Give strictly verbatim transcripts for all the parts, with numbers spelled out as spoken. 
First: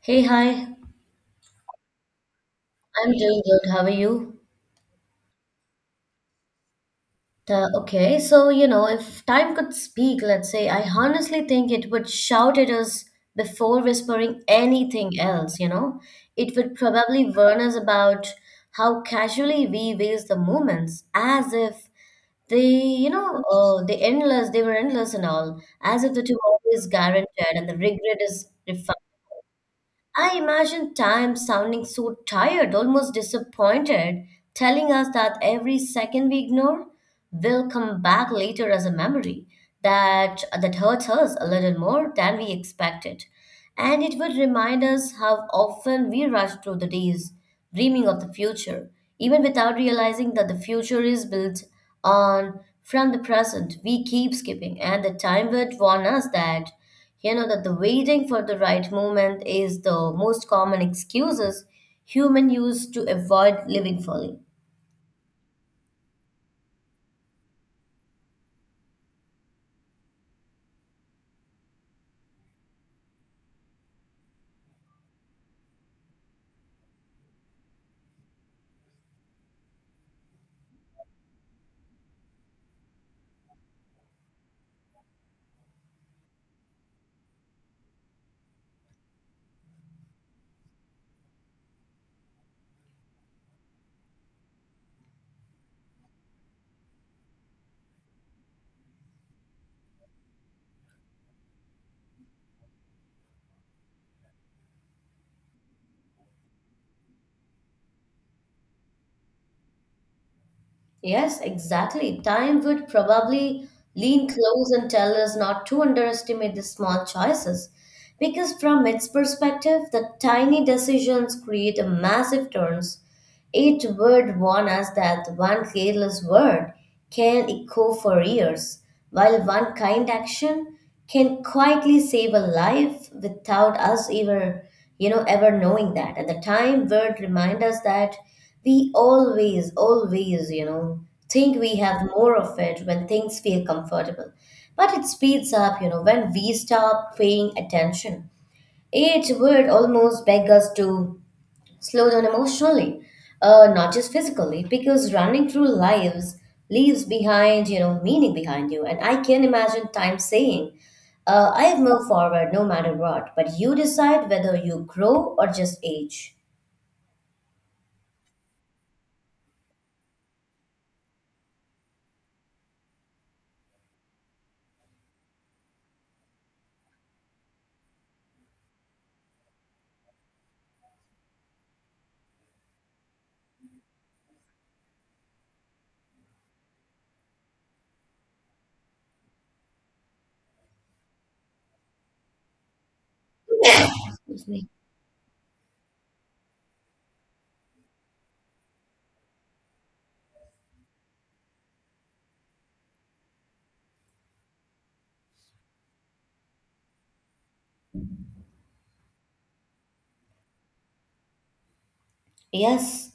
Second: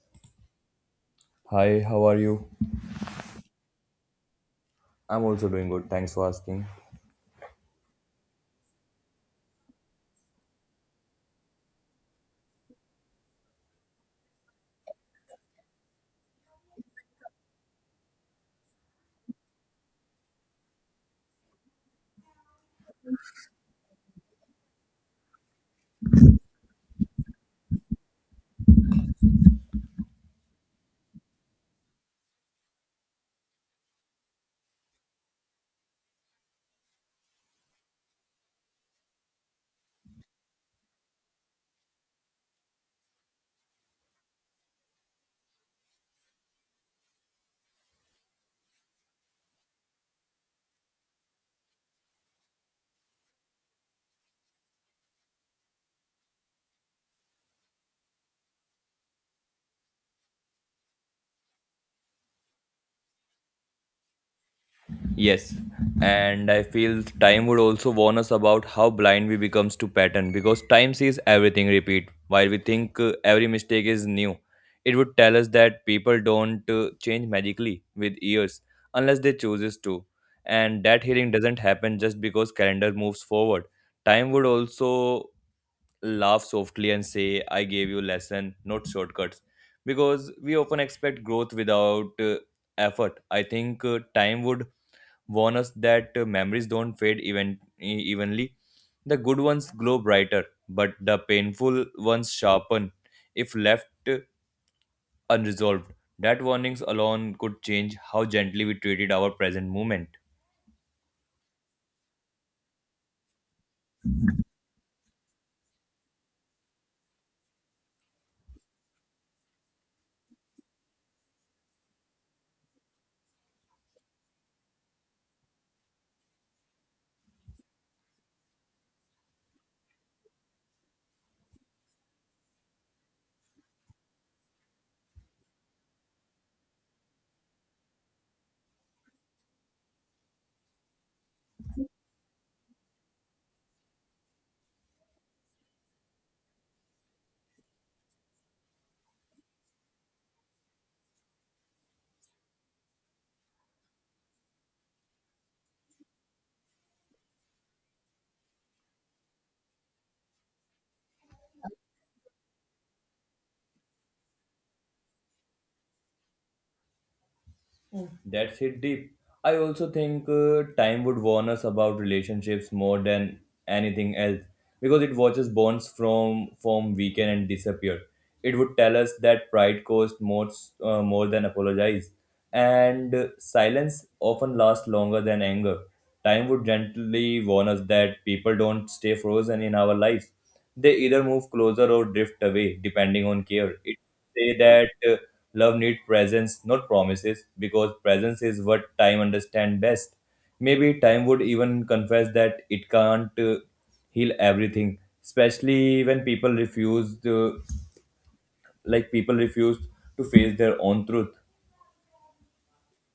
Hey, hi. Hi, how are you? I'm doing good. How are you? I'm also doing good. Thanks for asking. Uh, okay, so you know, if time could speak, let's say, I honestly think it would shout at us before whispering anything else, you know? It would probably warn us about how casually we waste the moments, as if they, you know, uh, the endless, they were endless and all, as if the tomorrow is guaranteed and the regret is refined. I imagine time sounding so tired, almost disappointed, telling us that every second we ignore will come back later as a memory that that hurts us a little more than we expected. And it would remind us how often we rush through the days, dreaming of the future, even without realizing that the future is built on from the present we keep skipping, and the time would warn us that you know that the waiting for the right moment is the most common excuses human use to avoid living fully. Yes, and I feel time would also warn us about how blind we becomes to pattern because time sees everything repeat. While we think uh, every mistake is new, it would tell us that people don't uh, change magically with years unless they chooses to, and that healing doesn't happen just because calendar moves forward. Time would also laugh softly and say, "I gave you lesson, not shortcuts," because we often expect growth without uh, effort. I think uh, time would warn us that uh, memories don't fade even, e- evenly. The good ones glow brighter, but the painful ones sharpen if left uh, unresolved. That warnings alone could change how gently we treated our present moment. Yes, exactly. Time would probably lean close and tell us not to underestimate the small choices. Because from its perspective, the tiny decisions create a massive turns. It would warn us that one careless word can echo for years, while one kind action can quietly save a life without us ever, you know, ever knowing that. And the time would remind us that we always, always, you know, think we have more of it when things feel comfortable. But it speeds up, you know, when we stop paying attention. Each word almost begs us to slow down emotionally, uh, not just physically, because running through lives leaves behind, you know, meaning behind you. And I can imagine time saying, uh, I've moved forward no matter what, but you decide whether you grow or just age. That's hit deep. I also think uh, time would warn us about relationships more than anything else because it watches bonds from form weaken and disappear. It would tell us that pride costs more uh, more than apologize, and uh, silence often lasts longer than anger. Time would gently warn us that people don't stay frozen in our lives. They either move closer or drift away, depending on care. It Excuse say me. that uh, love needs presence, not promises, because presence is what time understand best. Maybe time would even confess that it can't uh, heal everything, especially when people refuse to, like people refuse to face their own truth. Yes,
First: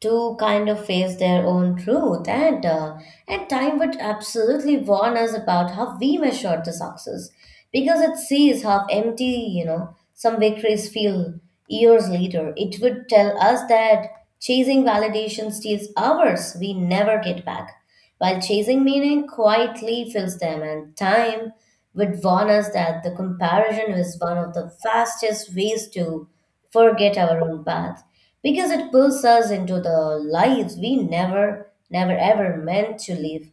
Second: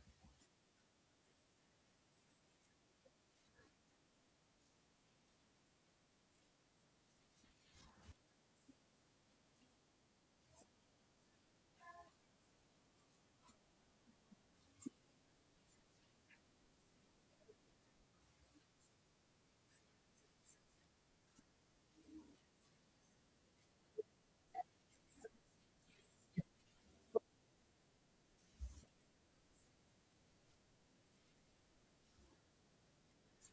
to kind of face their own truth and uh, and time would absolutely warn us about how we measure the success because it sees how empty you know some victories feel years later. It would tell us that chasing validation steals hours we never get back, while chasing meaning quietly fills them. And time would warn us that the comparison is one of the fastest ways to forget our own path, because it pulls us into the lives we never, never ever meant to live.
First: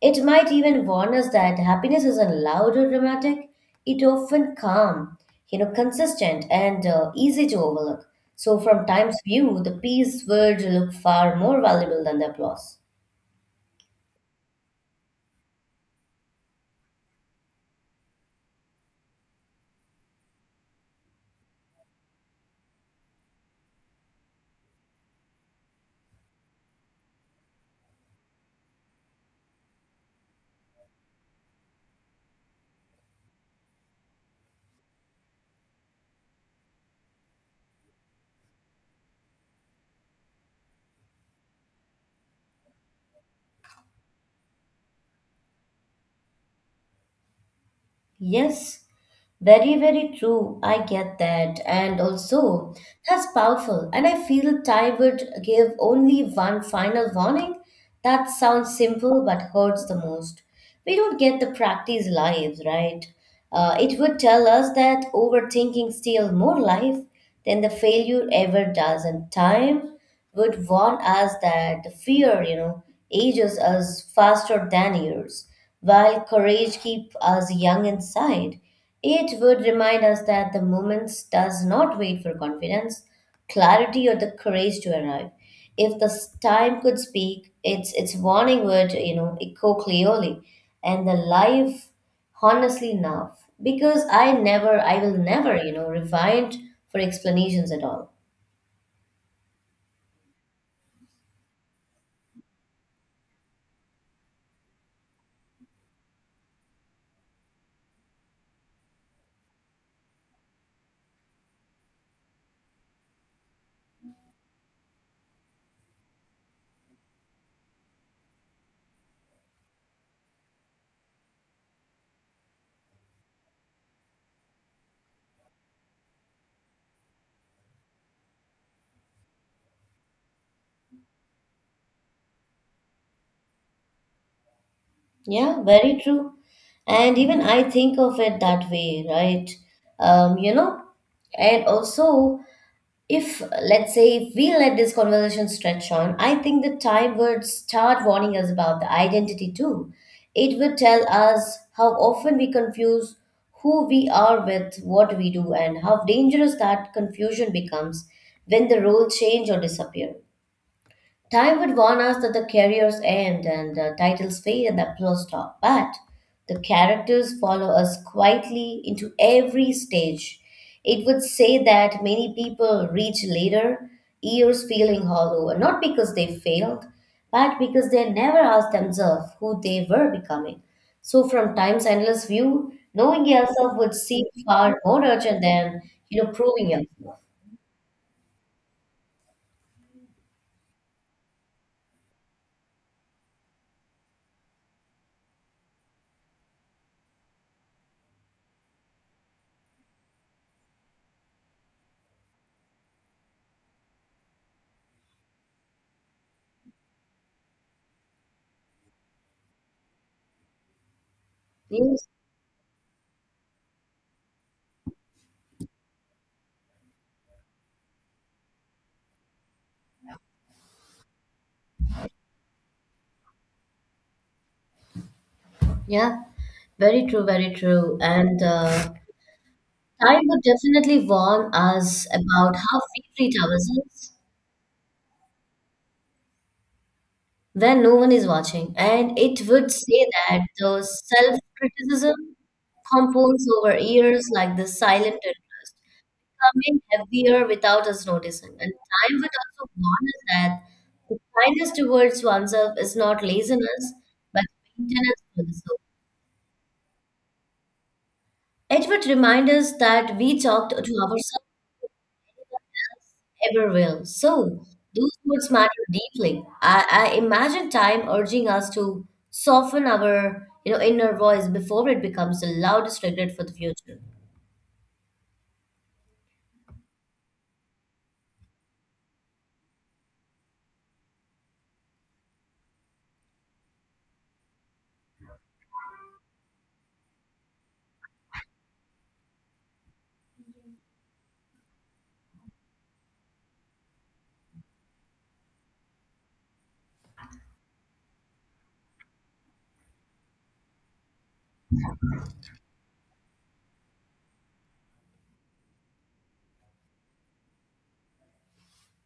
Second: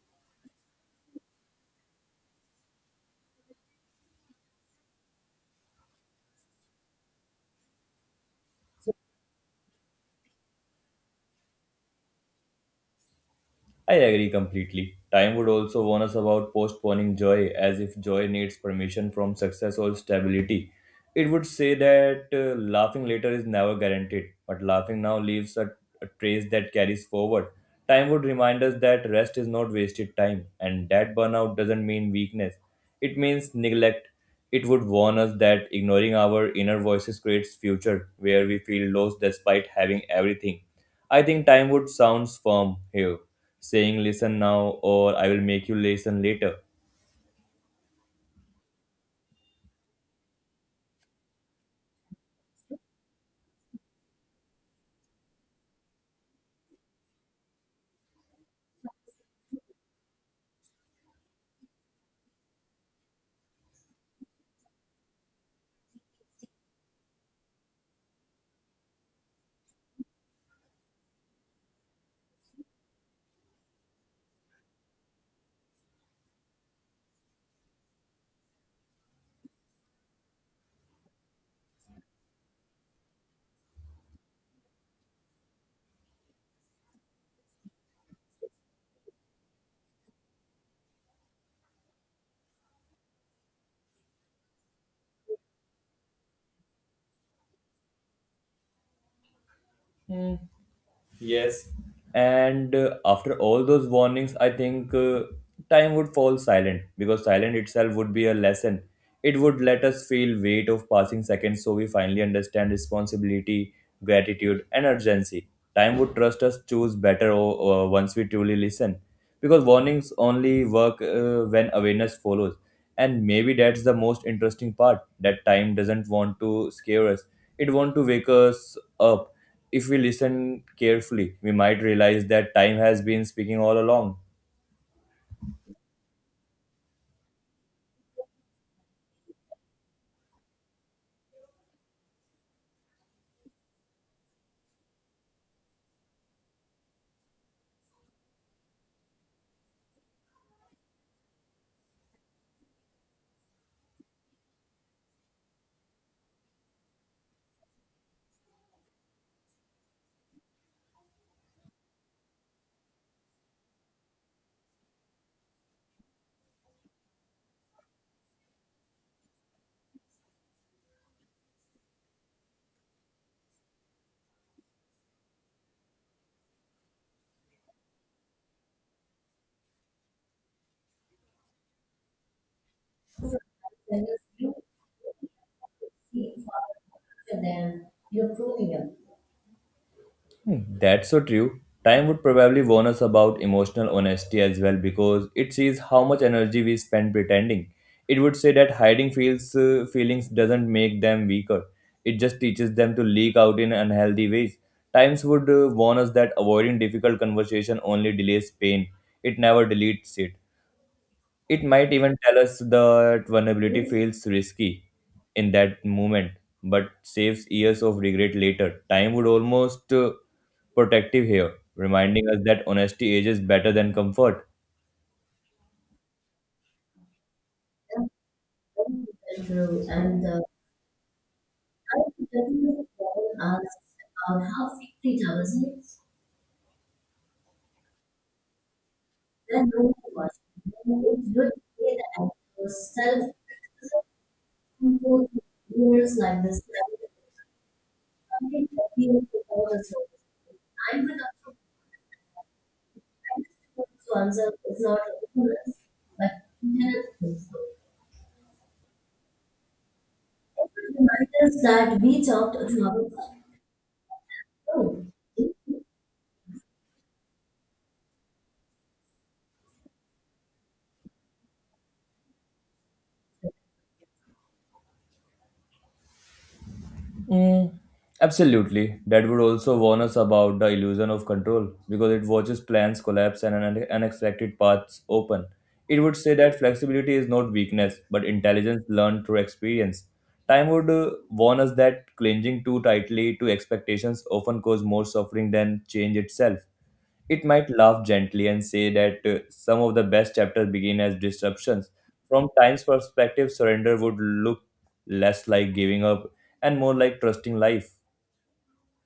It might even warn us that happiness isn't loud or dramatic, it often calm, you know, consistent and uh, easy to overlook. So, from time's view, the peace would look far more valuable than the applause. I agree completely. Time would also warn us about postponing joy, as if joy needs permission from success or stability. It would say that uh, laughing later is never guaranteed, but laughing now leaves a, a trace that carries forward. Time would remind us that rest is not wasted time, and that burnout doesn't mean weakness, it means neglect. It would warn us that ignoring our inner voices creates future where we feel lost despite having everything. I think time would sounds firm here saying listen now or I will make you listen later. Yes, very, very true. I get that. And also, that's powerful. And I feel Ty would give only one final warning. That sounds simple but hurts the most. We don't get the practice live, right? Uh, it would tell us that overthinking steals more life than the failure ever does. And time would warn us that the fear, you know, ages us faster than years, while courage keeps us young inside. It would remind us that the moment does not wait for confidence, clarity, or the courage to arrive. If the s- time could speak, its its warning would, you know, echo clearly, and the life honestly enough because i never I will never you know rewind for explanations at all. Yes. And uh, after all those warnings, I think uh, time would fall silent because silent itself would be a lesson. It would let us feel weight of passing seconds so we finally understand responsibility, gratitude and urgency. Time would trust us choose better o- uh, once we truly listen because warnings only work uh, when awareness follows. And maybe that's the most interesting part that time doesn't want to scare us. It want to wake us up if we listen carefully, we might realize that time has been speaking all along. Yeah, very true. And even I think of it that way, right? Um, you know, and also If let's say if we let this conversation stretch on, I think the time would start warning us about the identity too. It would tell us how often we confuse who we are with what we do, and how dangerous that confusion becomes when the roles change or disappear. Time would warn us that the careers end and the titles fade and the applause stop, but the characters follow us quietly into every stage. It would say that many people reach later years feeling hollow, not because they failed, but because they never asked themselves who they were becoming. So, from time's endless view, knowing yourself would seem far more urgent than you know proving yourself. Hmm. That's so true. Time would probably warn us about emotional honesty as well because it sees how much energy we spend pretending. It would say that hiding feels, uh, feelings doesn't make them weaker. It just teaches them to leak out in unhealthy ways. Times would uh, warn us that avoiding difficult conversation only delays pain. It never deletes it. It might Yes. even tell us that vulnerability feels risky in that moment, but saves years of regret later. Time would almost uh, protective here, reminding us that honesty ages better than comfort. Yeah. Very true, very true. And uh, time would definitely warn us about how we treat ourselves when no one is watching, and it would say that the self-criticism compounds over years like the silent interest, becoming heavier without us noticing. And time would also warn us that the kindness towards oneself is not laziness, but maintenance to the soul. It would remind us that we talked to ourselves before anyone else ever will. So those words matter deeply. I, I imagine time urging us to soften our you know inner voice before it becomes the loudest regret for the future. Mm, absolutely. That would also warn us about the illusion of control because it watches plans collapse and un- unexpected paths open. It would say that flexibility is not weakness but intelligence learned through experience. Time would uh, warn us that clinging too tightly to expectations often cause more suffering than change itself. It might laugh gently and say that uh, some of the best chapters begin as disruptions. From time's perspective, surrender would look less like giving up and more like trusting life.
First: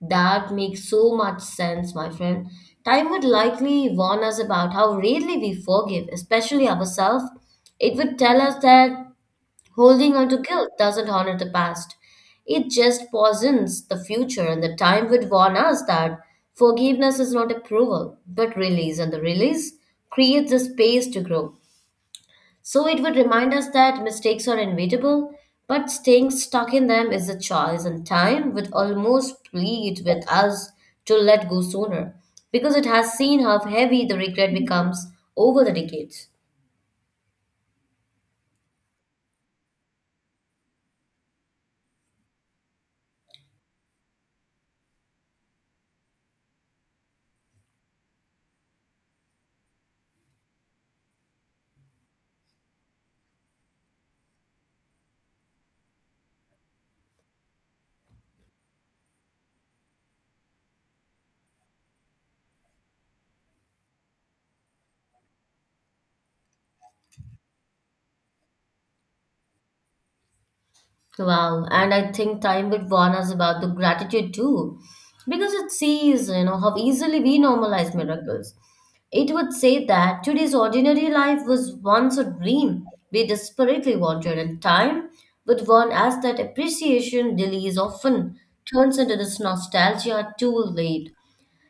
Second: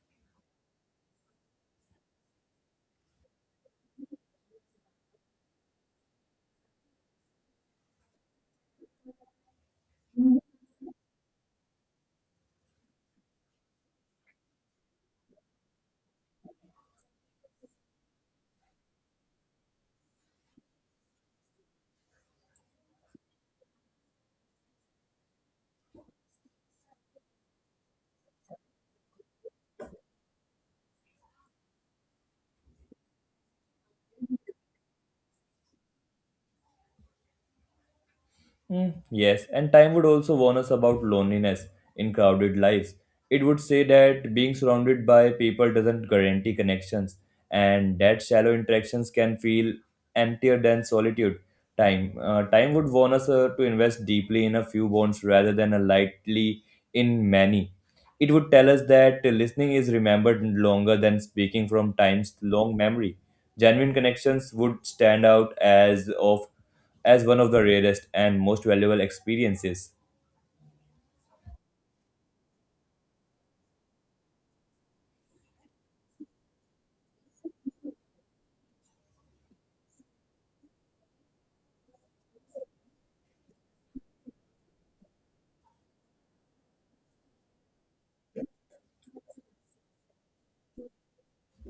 That makes so much sense, my friend. Time would likely warn us about how rarely we forgive, especially ourselves. It would tell us that holding on to guilt doesn't honor the past. It just poisons the future, and the time would warn us that forgiveness is not approval, but release, and the release creates the space to grow. So it would remind us that mistakes are inevitable, but staying stuck in them is a choice, and time would almost plead with us to let go sooner because it has seen how heavy the regret becomes over the decades. Mm, yes, and time would also warn us about loneliness in crowded lives. It would say that being surrounded by people doesn't guarantee connections, and that shallow interactions can feel emptier than solitude. Time, uh, time would warn us uh, to invest deeply in a few bonds rather than a lightly in many. It would tell us that listening is remembered longer than speaking from time's long memory. Genuine connections would stand out as of as one of the rarest and most valuable experiences. Wow, and I think time would warn us about the gratitude too, because it sees, you know, how easily we normalize miracles. It would say that today's ordinary life was once a dream we desperately wanted, and time would warn us that appreciation delays often turns into this nostalgia too late.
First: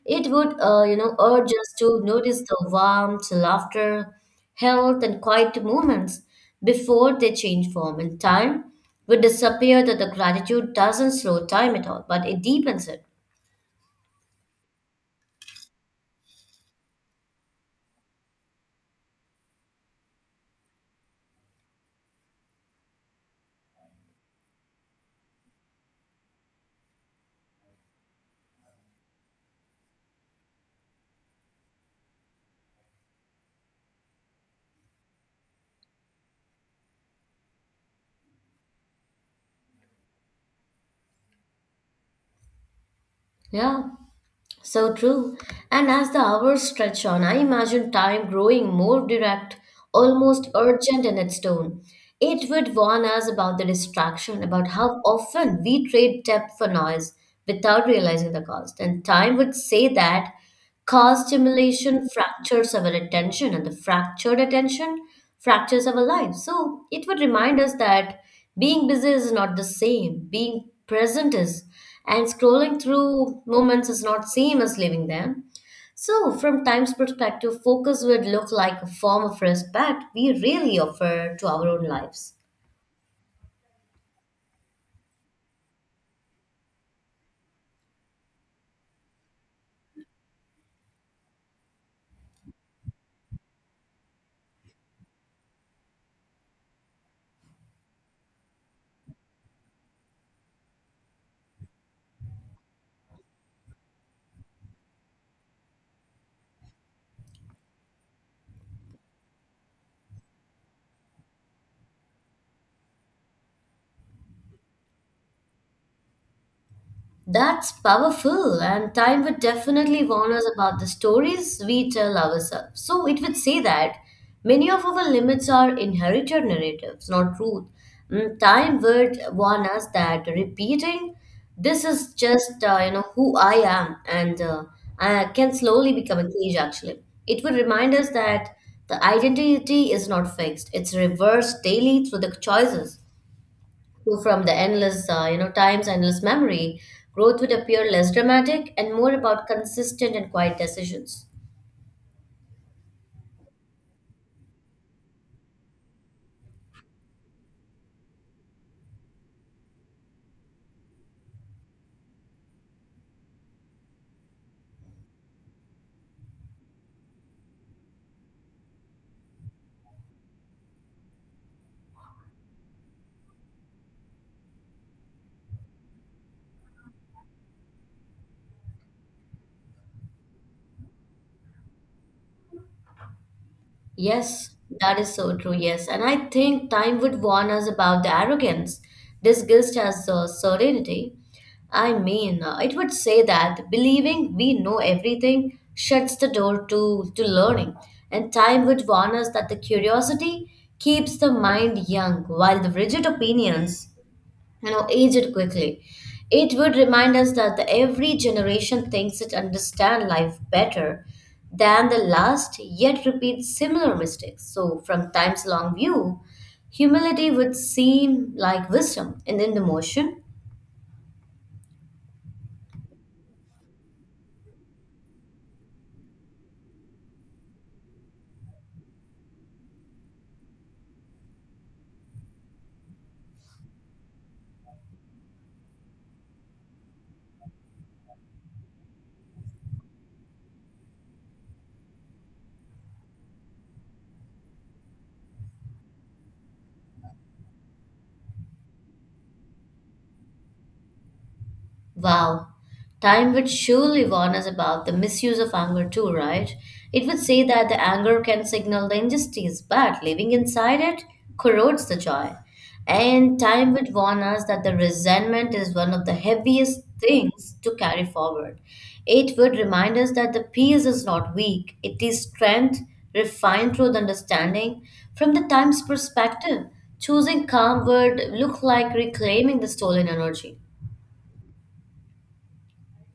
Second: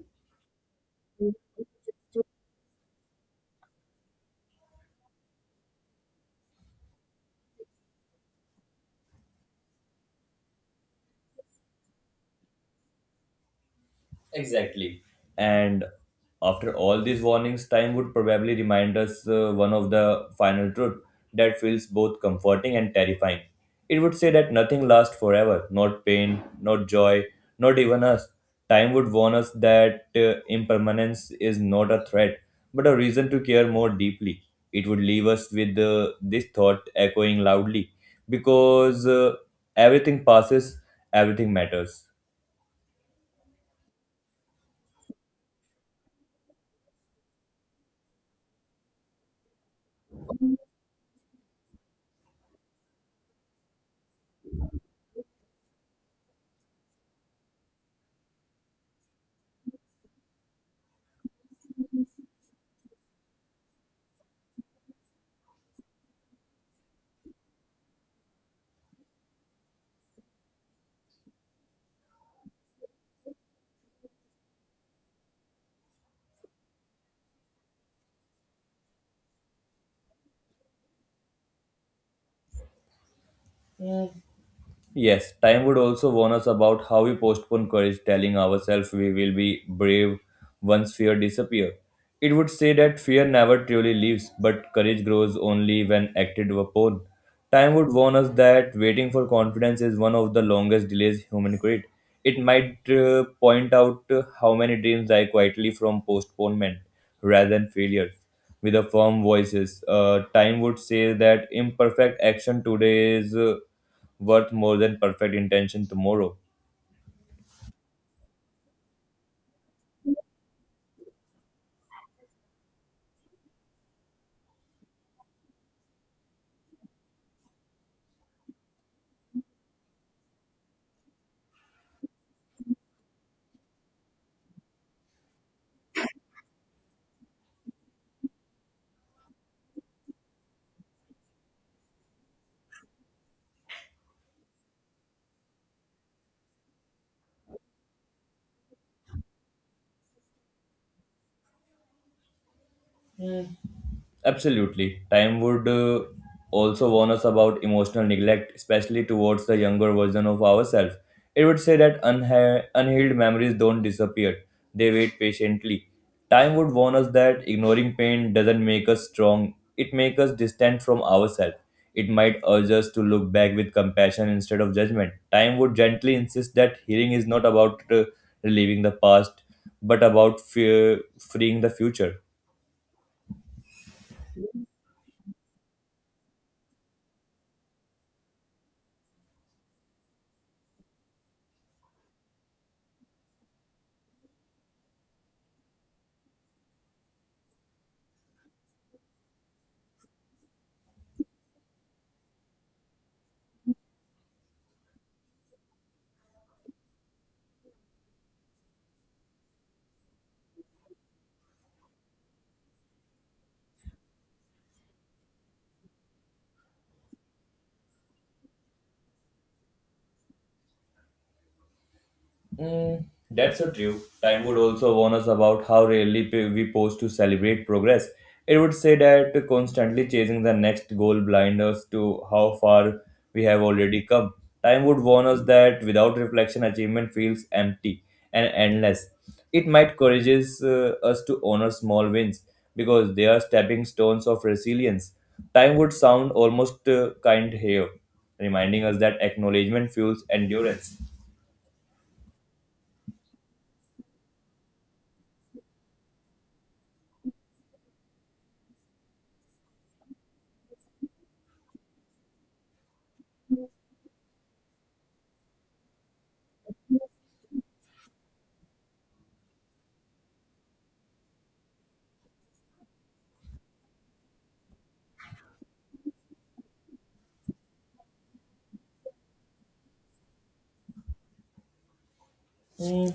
It would, uh, you know, urge us to notice the warmth, laughter, health, and quiet moments before they change form. And time would disappear that the gratitude doesn't slow time at all, but it deepens it. Exactly. And after all these warnings, time would probably remind us uh, one of the final truth that feels both comforting and terrifying. It would say that nothing lasts forever, not pain, not joy, not even us. Time would warn us that uh, impermanence is not a threat, but a reason to care more deeply. It would leave us with uh, this thought echoing loudly because uh, everything passes, everything matters. Yeah. So true. And as the hours stretch on, I imagine time growing more direct, almost urgent in its tone. It would warn us about the distraction, about how often we trade depth for noise without realizing the cost. And time would say that cause stimulation fractures our attention, and the fractured attention fractures our lives. So it would remind us that being busy is not the same, being present is, and scrolling through moments is not same as living them. So, from time's perspective, focus would look like a form of respect we really offer to our own lives. Yes, time would also warn us about how we postpone courage, telling ourselves we will be brave once fear disappears. It would say that fear never truly leaves, but courage grows only when acted upon. Time would warn us that waiting for confidence is one of the longest delays human create. It might uh, point out uh, how many dreams die quietly from postponement rather than failure. With a firm voices, uh, time would say that imperfect action today is. Uh, worth more than perfect intention tomorrow. That's powerful, and time would definitely warn us about the stories we tell ourselves. So it would say that many of our limits are inherited narratives, not truth. Mm, time would warn us that repeating this is just uh, you know who I am, and uh, I can slowly become a cage. Actually, it would remind us that the identity is not fixed; it's reversed daily through the choices. So from the endless, uh, you know, time's endless memory, growth would appear less dramatic and more about consistent and quiet decisions. Absolutely. Time would uh, also warn us about emotional neglect, especially towards the younger version of ourselves. It would say that unha- unhealed memories don't disappear, they wait patiently. Time would warn us that ignoring pain doesn't make us strong, it makes us distant from ourselves. It might urge us to look back with compassion instead of judgment. Time would gently insist that healing is not about uh, relieving the past, but about fear, freeing the future. Yes, that is so true. Yes, and I think time would warn us about the arrogance disguised as uh, serenity. I mean, uh, it would say that believing we know everything shuts the door to to learning, and time would warn us that the curiosity keeps the mind young, while the rigid opinions you know aged quickly. It would remind us that the every generation thinks it understands life better than the last, yet repeats similar mistakes. So from time's long view, humility would seem like wisdom in in the motion. Mm, that's so true. Time would also warn us about how rarely p- we pause to celebrate progress. It would say that constantly chasing the next goal blinds us to how far we have already come. Time would warn us that without reflection, achievement feels empty and endless. It might encourages uh, us to honor small wins because they are stepping stones of resilience. Time would sound almost uh, kind here, reminding us that acknowledgement fuels endurance. Wow, time would surely warn us about the misuse of anger too, right? It would say that the anger can signal the injustice, but living inside it corrodes the joy. And time would warn us that the resentment is one of the heaviest things to carry forward. It would remind us that the peace is not weak, it is strength refined through the understanding. From the time's perspective, choosing calm would look like reclaiming the stolen energy. Mm,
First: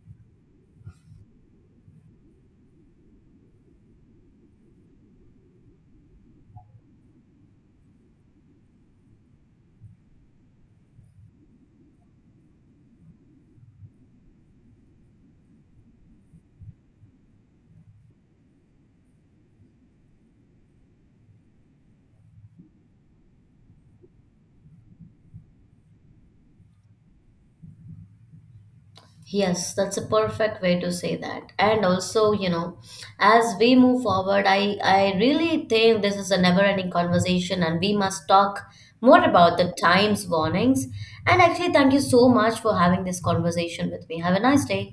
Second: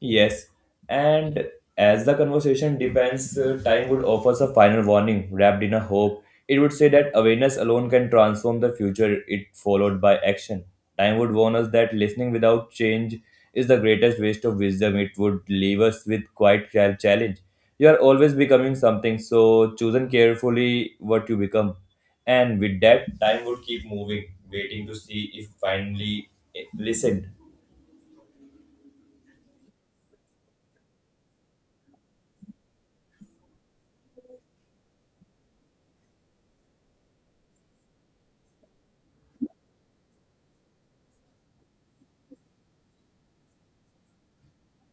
yes, and as the conversation depends, uh, time would offer a final warning wrapped in a hope. It would say that awareness alone can transform the future, it followed by action. Time would warn us that listening without change is the greatest waste of wisdom. It would leave us with quite a challenge. You are always becoming something, so chosen carefully what you become. And with that, time would keep moving, waiting to see if finally eh, listened. Yes, that's a perfect way to say that. And also, you know, as we move forward, I I really think this is a never-ending conversation, and we must talk more about the times warnings. And actually, thank you so much for having this conversation with me. Have a nice day.